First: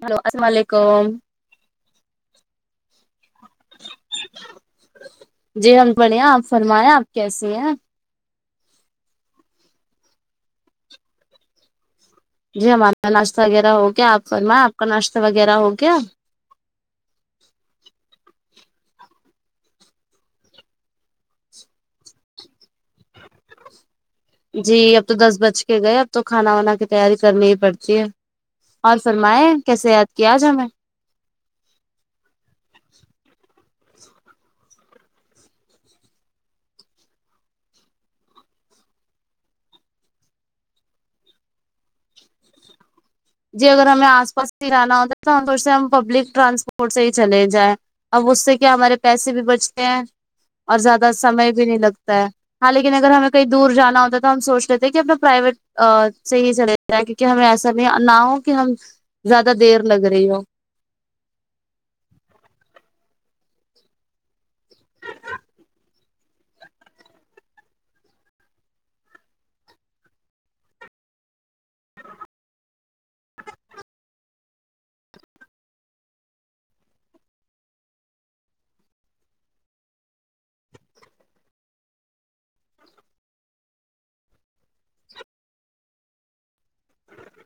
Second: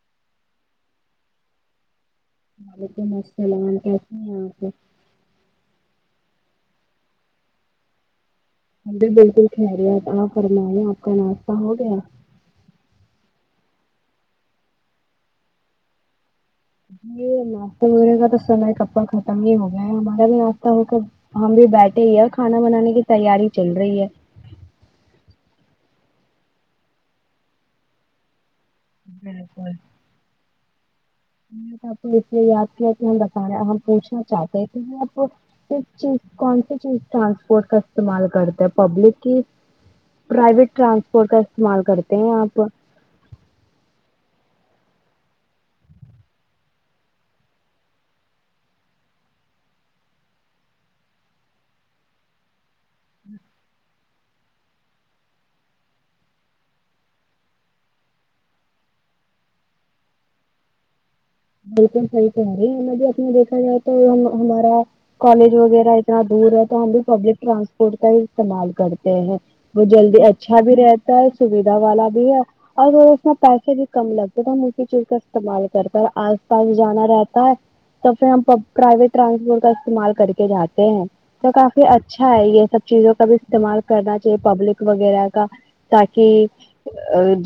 hello السلام و علیکم وعلیکم السلام کیس ہیں آپ جی ہم بڑھیا آپ فرمائے آپ کیسی ہیں جی بالکل خیریت آپ فرمایں آپ کا ناشتہ ہو گیا جی ہمارا ناشتہ وغیرہ ہو گیا آپ فرمایں آپ کا ناشتہ وغیرہ ہو گیا یہ ناشتے ہونے کا تو سمئے کپکہ ختم ہی ہو گیا ہے ہمارا بھی ناشتہ ہو کر ہم بھی بیٹھے ہی ہے اور کھانا بنانے کی تیاری چل رہی ہے جی اب تو دس بج کے گئے اب تو کھانا وانا کی تیاری کرنی ہی پڑتی ہے اور فرمائے کیسے یاد کیا آج ہمیں میں نے تو آپ کو اس لیے یاد کیا کہ ہم بتاے ہم پوچھنا چاہتے تھے آپ کس چیز کون سی چیز ٹرانسپورٹ کا استعمال کرتے ہیں پبلک کی پرائیویٹ ٹرانسپورٹ کا استعمال کرتے ہیں آپ جی اگر ہمیں آس پاس ہی رہانا ہوتا ہے تو ہم سوچتے ہم پبلک ٹرانسپورٹ سے ہی چلے جائیں اب اس سے کیا ہمارے پیسے بھی بچتے ہیں اور زیادہ سمئے بھی نہیں لگتا ہے ہاں لیکن اگر ہمیں کہیں دور جانا ہوتا ہے تو ہم سوچ لیتے ہیں کہ اپنا پرائیویٹ ا سے ہی چلے جاے کیونکہ ہمیں ایسا بھی نہ ہو کہ ہم زیادہ دیر لگ رہی ہو بالکل صحیح کہ رہی ہے ہمب بھی اپنے دیکھا جائے تو ہم ہمارا کالج وغیرہ اتنا دور ہے تو ہم بھی پبلک ٹرانسپورٹ کا ہی استعمال کرتے ہیں وہ جلدی اچھا بھی رہتا ہے سویدھا والا بھی ہے اور اس میں پیسے بھی کم لگتے تو ہم اسی چیز کا استعمال کرتےآس پاس جانا رہتا ہے تو پھر ہم پرائیویٹ ٹرانسپورٹ کا استعمال کر کے جاتے ہیں تو کافی اچھا ہے یہ سب چیزوں کا بھی استعمال کرنا چاہیے پبلک وغیرہ کا تاکی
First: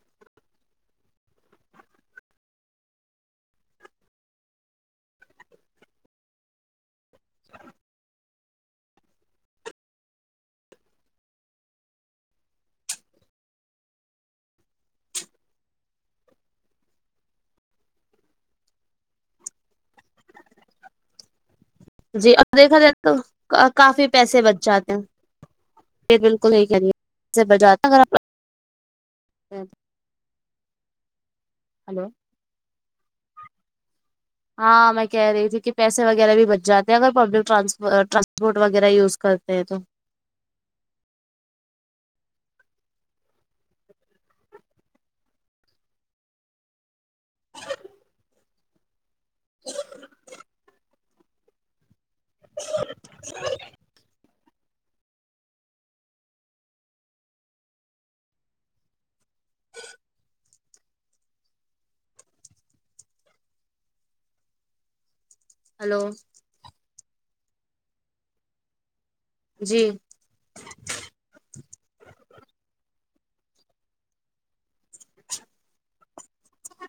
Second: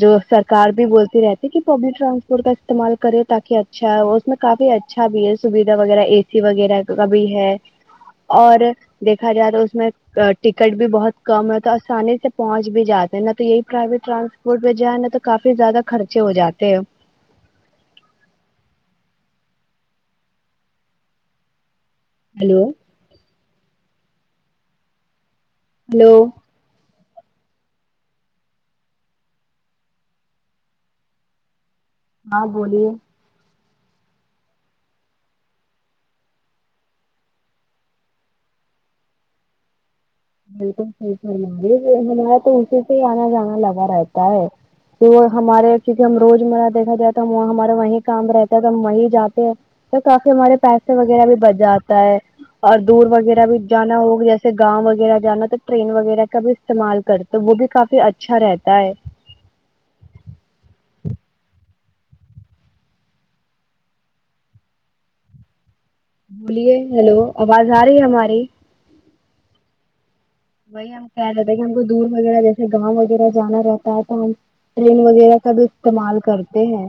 جو سرکار بھی بولتی رہتی کہ پبلک ٹرانسپورٹ کا استعمال کرے تاکہ اچھا اس میں کافی اچھا بھی ہے سویدھا وغیرہ اے سی وغیرہ کا بھی ہے اور دیکھا جائے تو اس میں ٹکٹ بھی بہت کم ہے تو آسانی سے پہنچ بھی جاتے ہیں نا تو یہی پرائیویٹ ٹرانسپورٹ میں جائے نا تو کافی زیادہ خرچے ہو جاتے ہیں جی اور ہلو دیکھا جائے تو کافی پیسے بچ جاتے ہلو ہیں [unintelligible] ہے ہلو ہاں بولیے ہاں میں کہہ رہی تھی کہ پیسے وغیرہ بھی بچ جاتے ہیں اگر پبلک ٹرانسپو ٹرانسپورٹ وغیرہ یوز کرتے ہیں تو بالکل صحیح فرما رہی ہمارا تو اسی سے آنا جانا لگا رہتا ہے کہ وہ ہمارے کیونکہ ہم روز مرہ دیکھا جائے تو ہمارے وہیں کام رہتا ہے تو ہم وہیں جاتے ہیں تو کافی ہمارے پیسے وغیرہ بھی بچ جاتے اور دور وغیرہ بھی جانا ہو ایسے گاؤں وغیرہ جانا تو ٹرین وغیرہ کا بھی استعمال کرتے وہ بھی کافی اچھا رہتا ہے [inaudible] ہلو بولیے ہلو آواز آ رہی ہے ہماری جی وہی ہم کہہ رہتے ہیں کہ ہم کو دور وغیرہ جیسے گاؤں وغیرہ جانا رہتا ہے تو ہم ٹرین وغیرہ کا بھی استعمال کرتے ہیں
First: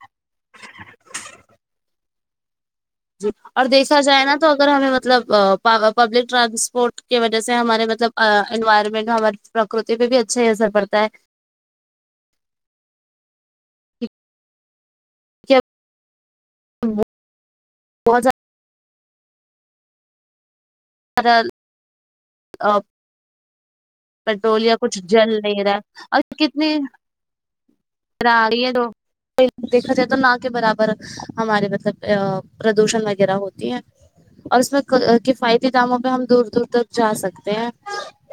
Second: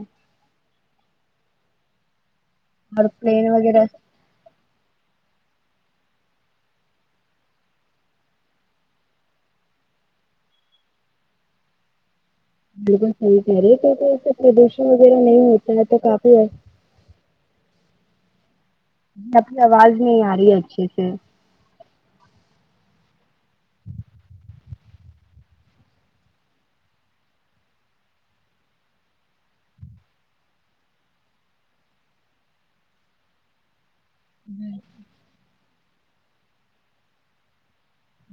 اور جی پلین اور وغیرہ دیکھا جائے نا تو اگر ہمیں مطلب پبلک آ ٹرانسپورٹ کی وجہ سے ہمارے مطلب آ انوائرمنٹ ہمار پرکرتی پہ بھی اچھا ہی اثر پڑتا ہے بالکل صحیح کہہ رہے ہے کیونکہ ایسے پردوشن وغیرہ نہیں ہوتا ہے تو کافی ہے ہم وہ بہت زیادہ آپکی آواز نہیں آ رہی ہے اچھے سے آپ پیٹرول یا کچھ جل نہیں رہا اور کتنی کراری ہے تو دیکھا جائے تو نہ کے برابر ہمارے مطلب پردوشن وغیرہ ہوتی ہے اور اس میں کفایتی داموں پہ ہم دور دور تک جا سکتے ہیں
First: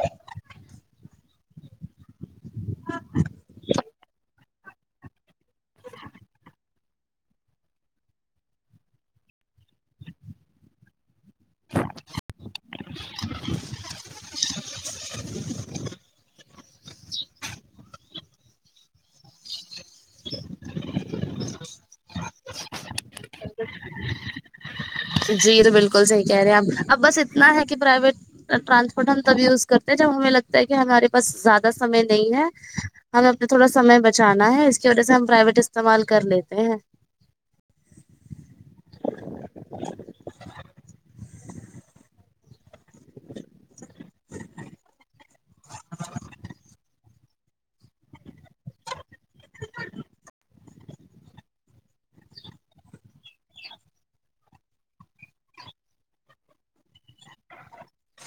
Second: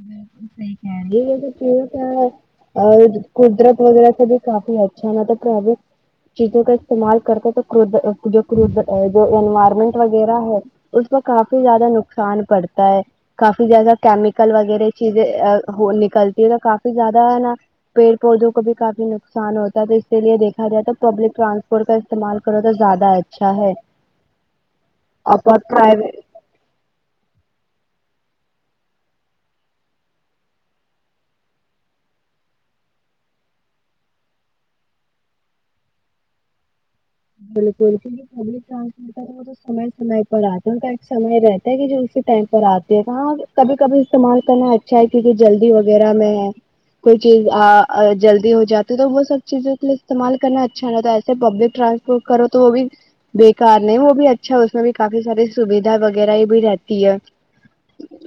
بلکل صحیح ہے یہ تو چیز کیا اور قدرت وغیرہ سے بھی کافی اچھا ہے نا تو ٹریول چیزوں کا استعمال کرتے تو جو جو آ انوائرمنٹ وغیرہ ہے اس میں کافی زیادہ نقصان پڑتا ہے کافی زیادہ کیمی کیمیکل وغیرہ چیزیں آہو نکلتی ہے تو کافی زیادہ ہے نا پیڑ پودوں کو بھی کافی نق نقصان ہوتا تو اسی لیے دیکھا جائے تو پبلک ٹرانسپورٹ کا استعمال کرو تو زیادہ ہے اچھا ہے جی اپر تو بالکل پرائیویٹ صحیح کہہ رہے ہیں آپ اب بس اتنا ہے کہ پرائیویٹ ٹرانسپورٹ ہم تب یوز کرتے ہیں جب ہمیں لگتا ہے کہ ہمارے پاس زیادہ سمے نہیں ہے ہمیں اپنا تھوڑا سمے بچانا ہے اس کی وجہ سے ہم پرائیویٹ استعمال کر لیتے ہیں بالکل [unintelligible] سمے سمے پر آتا ان کا ایک سمے رہتا ہے کہ جو اسی ٹائم پر آتا دیکھا ہاں کبھی کبھی استعمال کرنا اچھا ہے کیونکہ جلدی وغیرہ میں ہے کوئی چیز آ جلدی ہو جاتی تو وہ سب چیزوں کے لیے استعمال کرنا اچھا رہتا ہے ایسے پبلک ٹرانس پورٹ کرو تو وہ بھی بےکار نہیں وہ بھی اچھا اس میں بھی کافی ساری سویدھا وغیرہ یہ بھی رہتی ہے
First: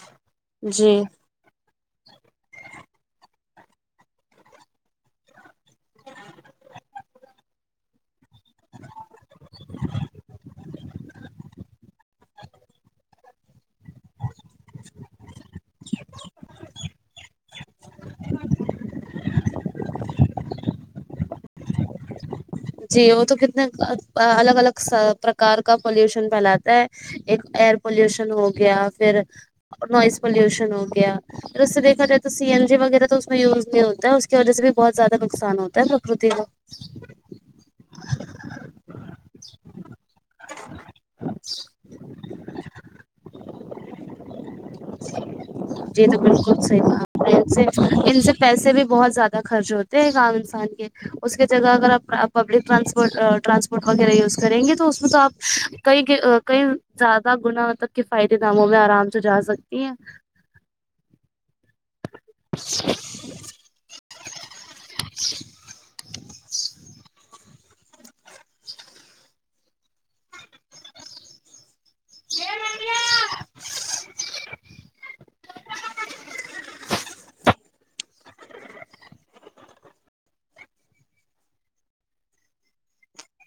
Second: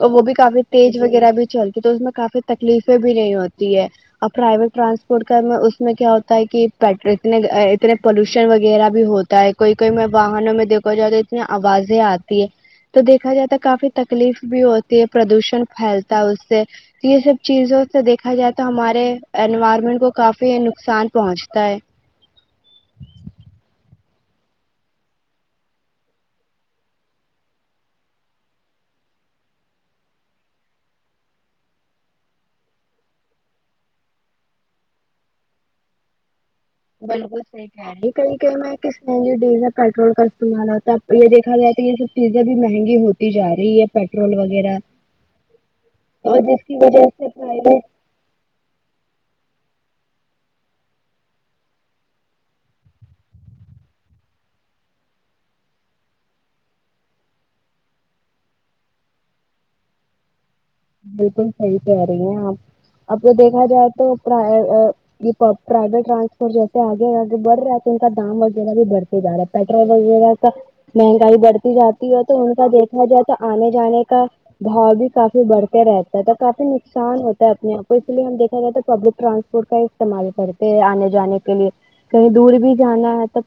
اور وہ بھی کافی جی تیز وغیرہ بھی چلتی ہے تو اس میں کافی تکلیفیں بھی نہیں ہوتی ہے آ پرائیویٹ ٹرانسپورٹ کا اس میں کیا ہوتا ہے کی پیٹرک نے اتنے پولوشن اونچاںی وغیرہ بھی ہوتا ہے کوئی کوئی میں واہنوں میں دیکھا جائے تو اتنی آوازیں آتی ہے تو دیکھا جاتا ہے کافی تکلیف بھی ہوتی ہے پردوشن پھیلتا ہے اس سےکی یہ سب چیزوں سے دیکھا جائے تو ہمارے انوائرمنٹ کو کافی نقصان پہنچتا ہے جی وہ تو کتنے الگ الگ پرکار کا پولوشن پھیلاتا ہے ایک ایئر پولوشن ہو گیا پھر نوائز پولوشن ہو گیا اس سے دیکھا جائے تو سی این جی وغیرہ تو اس میں یوز نہیں ہوتا ہے اس کی وجہ سے بھی بہت زیادہ نقصان ہوتا ہے پرکرتی کو بالکل صحیح کہہ رہی یہ کہیں کہیں میں کس می ڈیزل پیٹرول کا استعمال ہوتا ہے یہ دیکھا جائے کہ یہ سب چیزیں بھی مہنگی ہوتی جا رہی ہے پیٹرول وغیرہ جی تو اور بالکل جس کی صحیح کہا وجہ آپ نے ان سے پرائیویٹ ان سے پیسے بھی بہت زیادہ خرچ ہوتے ہیں ایک عام انسان کے اس کی جگہ اگر آپ پبلک ٹرانسپورٹ وغیرہ یوز کریں گے تو اس میں تو آپ کئی کئی زیادہ گنا تب کے فائدے داموں میں آرام سے جا سکتی ہیں بالکل صحیح کہہ رہی ہیں آپ اب دیکھا جائے تو پر ہے یہ پرائیویٹ ٹرانسپورٹ جیسے آگے آگے بڑ رہا ان کا دام وغیرہ بھی بڑت جا رہا ہے پیٹرول وغیرہ کا مہنگائی بڑھتی جاتی یہ تو ان کا دیکھا جائے تو آنے جانے کا بھاؤ بھی کافی بڑھت رہتا ہے تو کافی نقصان ہوتا ہے اپنے آپ پ اس لیے ہم دیکھا جائے تو پبلک ٹرانسپورٹ کا ہی استعمال کرتے ہیں آنے جانے کے لیے کہیں دور بھی جانا ہے تو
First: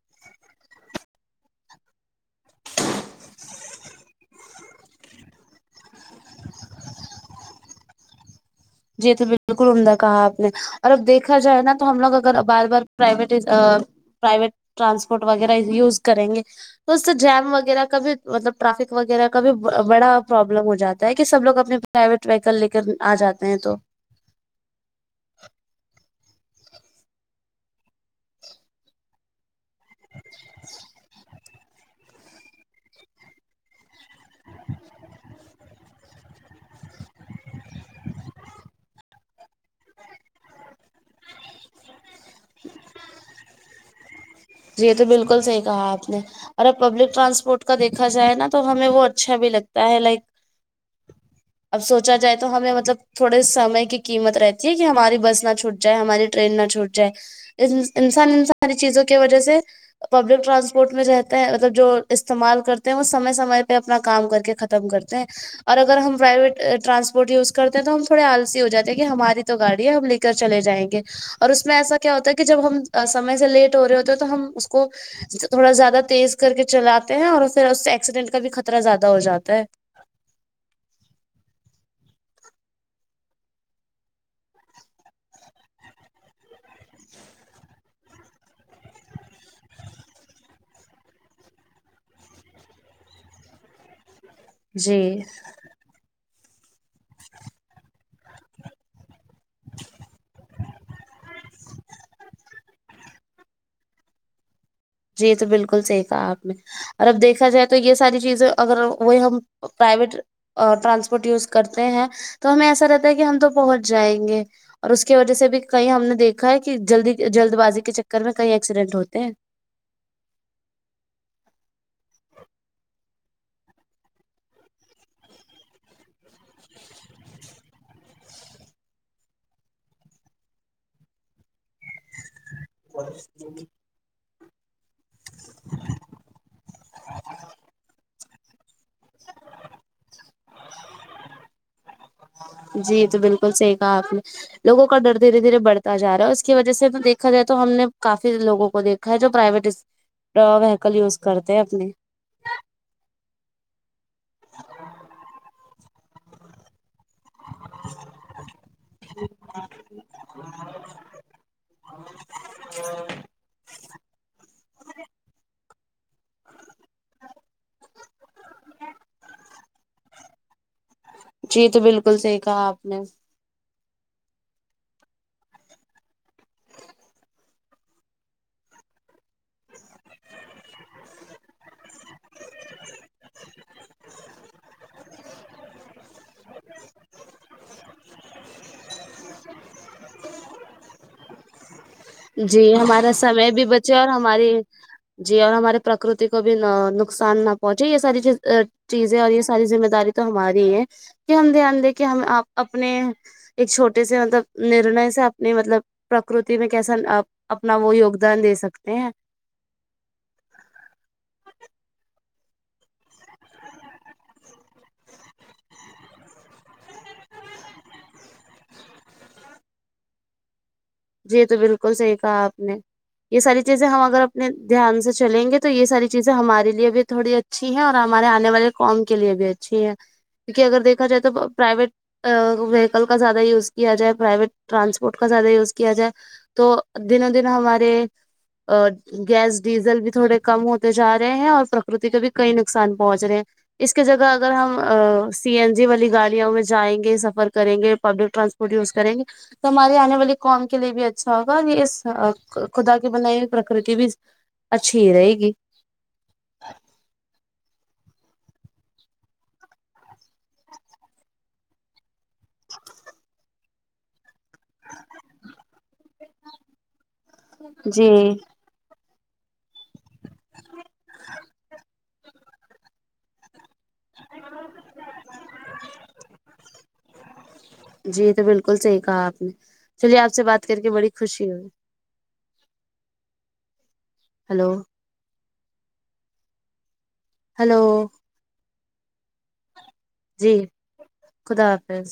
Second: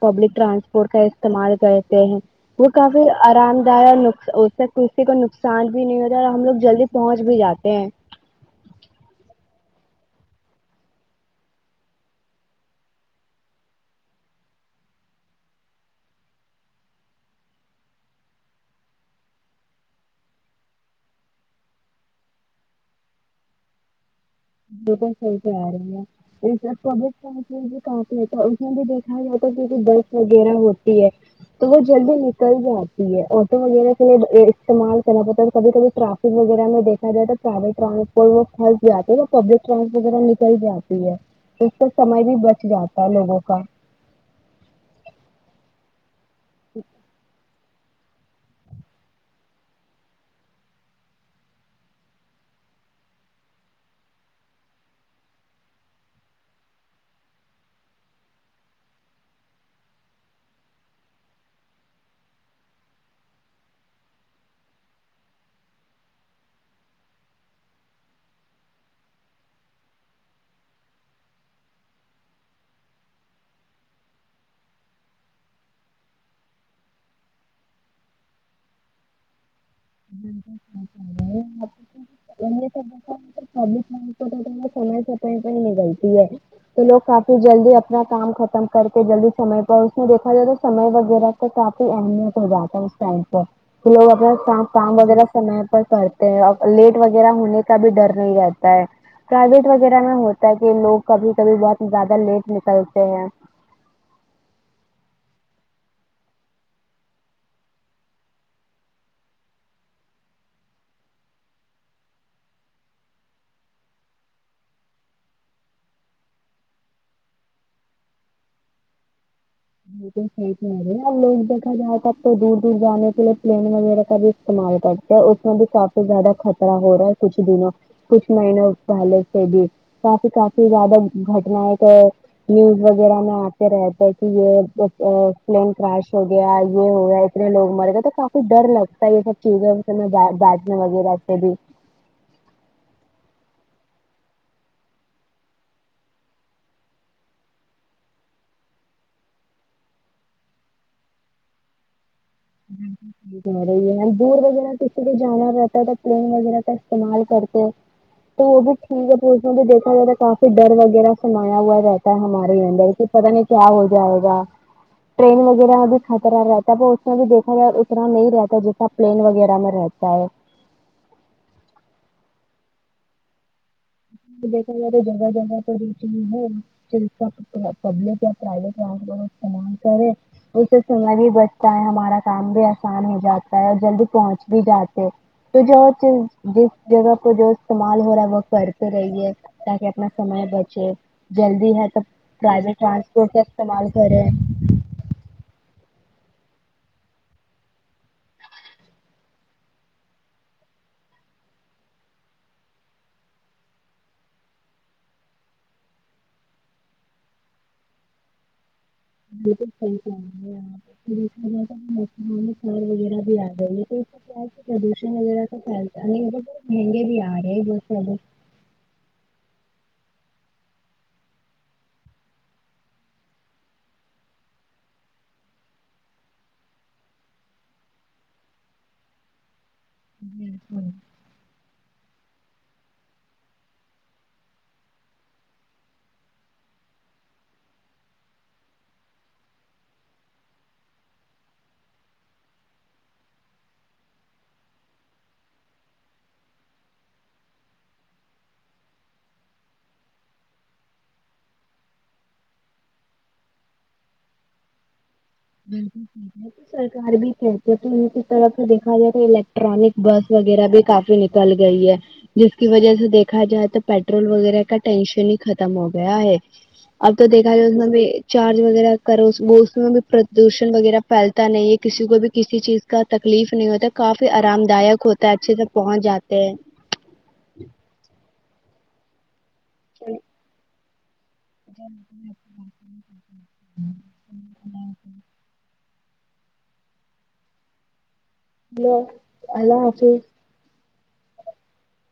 پبلک ٹرانسپورٹ کا استعمال کرتے ہیں وہ کافی آرام دا اور اس سے کسی کو نقصان بھی نہیں ہوتا اور ہم لوگ جلدی پہنچ بھی جاتے ہیں جی تو بالکل عمدہ کہا آپ نے اور اب دیکھا جائے نا تو ہم لوگ اگر بار بار پرائیویٹ پرائیویٹ ٹرانسپورٹ وغیرہ یوز کریں گے تو اس سے جیم وغیرہ کا بھی مطلب ٹرافک وغیرہ کا بھی بڑا پرابلم ہو جاتا ہے کہ سب لوگ اپنے پرائیویٹ وہیکل لے کر آ جاتے ہیں تو بالکل صحیح کہہ رہی ہیں اپ [unintelligible] میں بھی دیکھا جاتا ہے کیونکہ برف وغیرہ ہوتی ہے تو وہ جلدی نکل جاتی ہے آٹو وغیرہ کے لیے استعمال کرنا پڑتا ہے کبھی کبھی ٹرافک وغیرہ میں دیکھا جائے تو سارے ٹرانسپورٹ میں پھنس جاتے تب پبلک ٹرانسپورٹ وغیرہ نکل جاتی ہے اس کا سمے بھی بچ جاتا ہے لوگوں کا جی یہ تو بالکل صحیح کہا آپ نے اور پبلک ٹرانسپورٹ کا دیکھا جائے نا تو ہمیں وہ اچھا بھی لگتا ہے لائک اب سوچا جائے تو ہمیں مطلب تھوڑے سمے کی قیمت رہتی ہے کہ ہماری بس نہ چھوٹ جائے ہماری ٹرین نہ چھوٹ جائے انسان ان ساری چیزوں کی وجہ سے پبلک ٹرانسپورٹ میں رہتے ہیں مطلب جو استعمال کرتے ہیں وہ سمے سمے پہ اپنا کام کر کے کم کرتے ہیں اور اگر ہم پرائیویٹ ٹرانسپورٹ یوز کرتے ہیں تو ہم تھوڑے آلسی ہو جاتے ہیں کہ ہماری تو گاڑی ہے ہم لے کے کر چلے جائیں گے اور اس میں ایسا کیا ہوتا ہے کہ جب ہم سمے سے لیٹ ہو رہے ہوتے ہیں تو ہم اس کو تھوڑا زیادہ تیز کر کے چلاتے ہیں اور پھر اس سے ایکسیڈنٹ کا بھی خطرہ زیادہ ہو جاتا ہے [unintelligible] ا سمے سمے پے ہے نکلتی ہے تو لوگ کافی جلدی اپنا کام ختم کر کے جلدی سمے پر اس میں دیکھا جائے تو سمے وغیرہ توہ کافی اہمیت ہو جاتا ہے اس ٹائم پہ لوگ اپنا کا کام جی وغیرہ سمے پر کرتے ہیں اور لیٹ وغیرہ ہونے کا بھی ڈر نہیں رہتا ہے پرائیویٹ وغیرہ میں ہوتا ہے کہ لوگ کبھی کبھی بہت زیادہ لیٹ نکلتے ہیں جی یہ تو بالکل صحیح کہا آپ نے اور اب دیکھا جائے تو یہ ساری چیزیں اگر وہی ہم پرائیویٹ اور ٹرانسپورٹ یوز کرتے ہیں تو ہمیں ایسا رہتا ہے کہ ہم تو پہنچ جائیں گے اور اس کی وجہ سے بھی کہیں ہم نے دیکھا ہے کہ جلدی جلد بازی کے چکر میں کہیں ایکسیڈنٹ ہوتے ہیں بالکل صحیح کہہ رہی اللہ ہی بہتر جانتا لوگ دیکھا جائے تب تو دور دور جانے کے لیے پلین وغیرہ کا بھی استعمال کرتے ہے اس میں بھی کافی زیادہ خطرہ ہو رہا ہے کچھ دنوں کچھ مہینوں پہلے سے بھی کافی کافی زیادہ گھٹانیں تو نیوز وغیرہ میں آتے رہتے کہ یہ پلین کراش ہو گیا یہ ہو گیا اتنے لوگ مر گئے تو کافی ڈر لگتا ہے یہ سب چیزیں بانجنے وغیرہ سے بھی جی تو بالکل صحیح کہا آپ نے لوگوں کا ڈر دھیرے دھیرے بڑتا جا رہا ہے اس کی وجہ سے دیکھا جائے تو ہم نے کافی لوگوں کو دیکھ ا جو پرائیویٹ وہیکل یوز کرتے اپنی یہ دور وغیرہ کسی کو جانا رہتا ہے تو پلین وغیرہ کا استعمال کرتے ہو تو وہ بھی ٹھیک ہے پھر میں بھی دیکھا جائے تو کافی ڈر وغیرہ سمایا ہوا رہتا ہے ہمارے اندر کہ پتا نہیں کیا ہو جائے گا ٹرین وغیرہ میں بھی خطرہ رہتا ہے اس میں بھی دیکھا جائے اترنا نہیں رہتا ہے جتنا پلین وغیرہ میں رہتا ہے جی تو بالکل صحیح کہا آپ نے دیکھا جائے تو جگہ جگہ تو ریچانگ ہے پبلک اور پرائیویٹ ٹرانسپورٹ استعمال کرے اس سے سمئے بھی بچتا ہے ہمارا کام بھی آسان ہو جاتا ہے اور جلدی پہنچ بھی جاتے تو جو چز جس جگہ کو جو استعمال ہو رہا ہے وہ کر رہیے تاکہ اپنا سمے بچے جلدی ہے تو جی پرائیویٹ ہمارا ٹرانسپورٹ کا سمے بھی استعمال بچے اور کریں ہماری جی اور ہمارے پرکرتی کو بھی نقصان نہ پہنچے یہ ساری چیز چیزیں اور یہ ساری ذمہ داری تو ہماری ہے کہ ہم دھیان دے کے ہم آپ اپنے ایک چھوٹے سے مطلب نرنے سے اپنی مطلب پرکرتی میں کیسا اپنا وہ یگدان دے سکتے ہیں بالکل صحیح پھر مسم سار وغیرہ بھی آ گئی ہے تو [unintelligible] پردوشن وغیرہ تو پھیلتا نہیں ب مہنگے بھی آ رہے ہیں بہت زیادہ جی تو بالکل صحیح کہا آپ نے یہ ساری چیزیں ہم اگر اپنے دھیان سے چلیں گے تو یہ ساری چیزیں ہمارے لیے بھی تھوڑی اچھی ہے اور ہمارے آنے والے قوم کے لیے بھی اچھی ہے کیونکہ اگر بالکل دیکھا جائے تو پرائیویٹ وہیکل کا زیادہ یوز کیا جائے پرائیویٹ ٹرانسپورٹ کا زیادہ یوز کیا جائے تو دنوں دن ہمارے گیس ڈیزل بھی تھوڑے کم ہوتے جا رہے ہیں اور پرکرتی کا بھی کئی نقصان پہنچ رہے ہیں اس کی جگہ اگر ہم سی این جی والی گاڑیوں میں جائیں گے سفر کریں گے پبلک ٹرانسپورٹ یوز کریں گے تو ہماری آنے والی قوم کے لیے بھی اچھا ہوگا یہ اس خدا کی بنائی ہوئی پرکرتی بھی اچھی رہے گی بالکل ٹھیک ہے سرکار بھی کہتے تو ان کی طرف سے دیکھا جائے تو الیکٹرانک بس وغیرہ بھی کافی نکل گئی ہے جس کی وجہ سے دیکھا جائے تو پیٹرول وغیرہ کا ٹینشن ہی ختم ہو گیا ہے اب تو دیکھا جی جائے چار وغیرہ کرو بھی [unintelligible] پودھوشن وغیرہ پھیلتا نہیں ہے کسی کو بھی کسی چیز کا تکلیف نہیں ہوتا کافی آرام دائک ہوتا اچھے سے پہنچ جاتے ہیں جی تو بالکل صحیح کہا آپ نے چلیے آپ سے بات کر کے بڑی خوشی ہوئی ہلو [unintelligible] ہیلو ہیلو اللہ حافظ جی خدا حافظ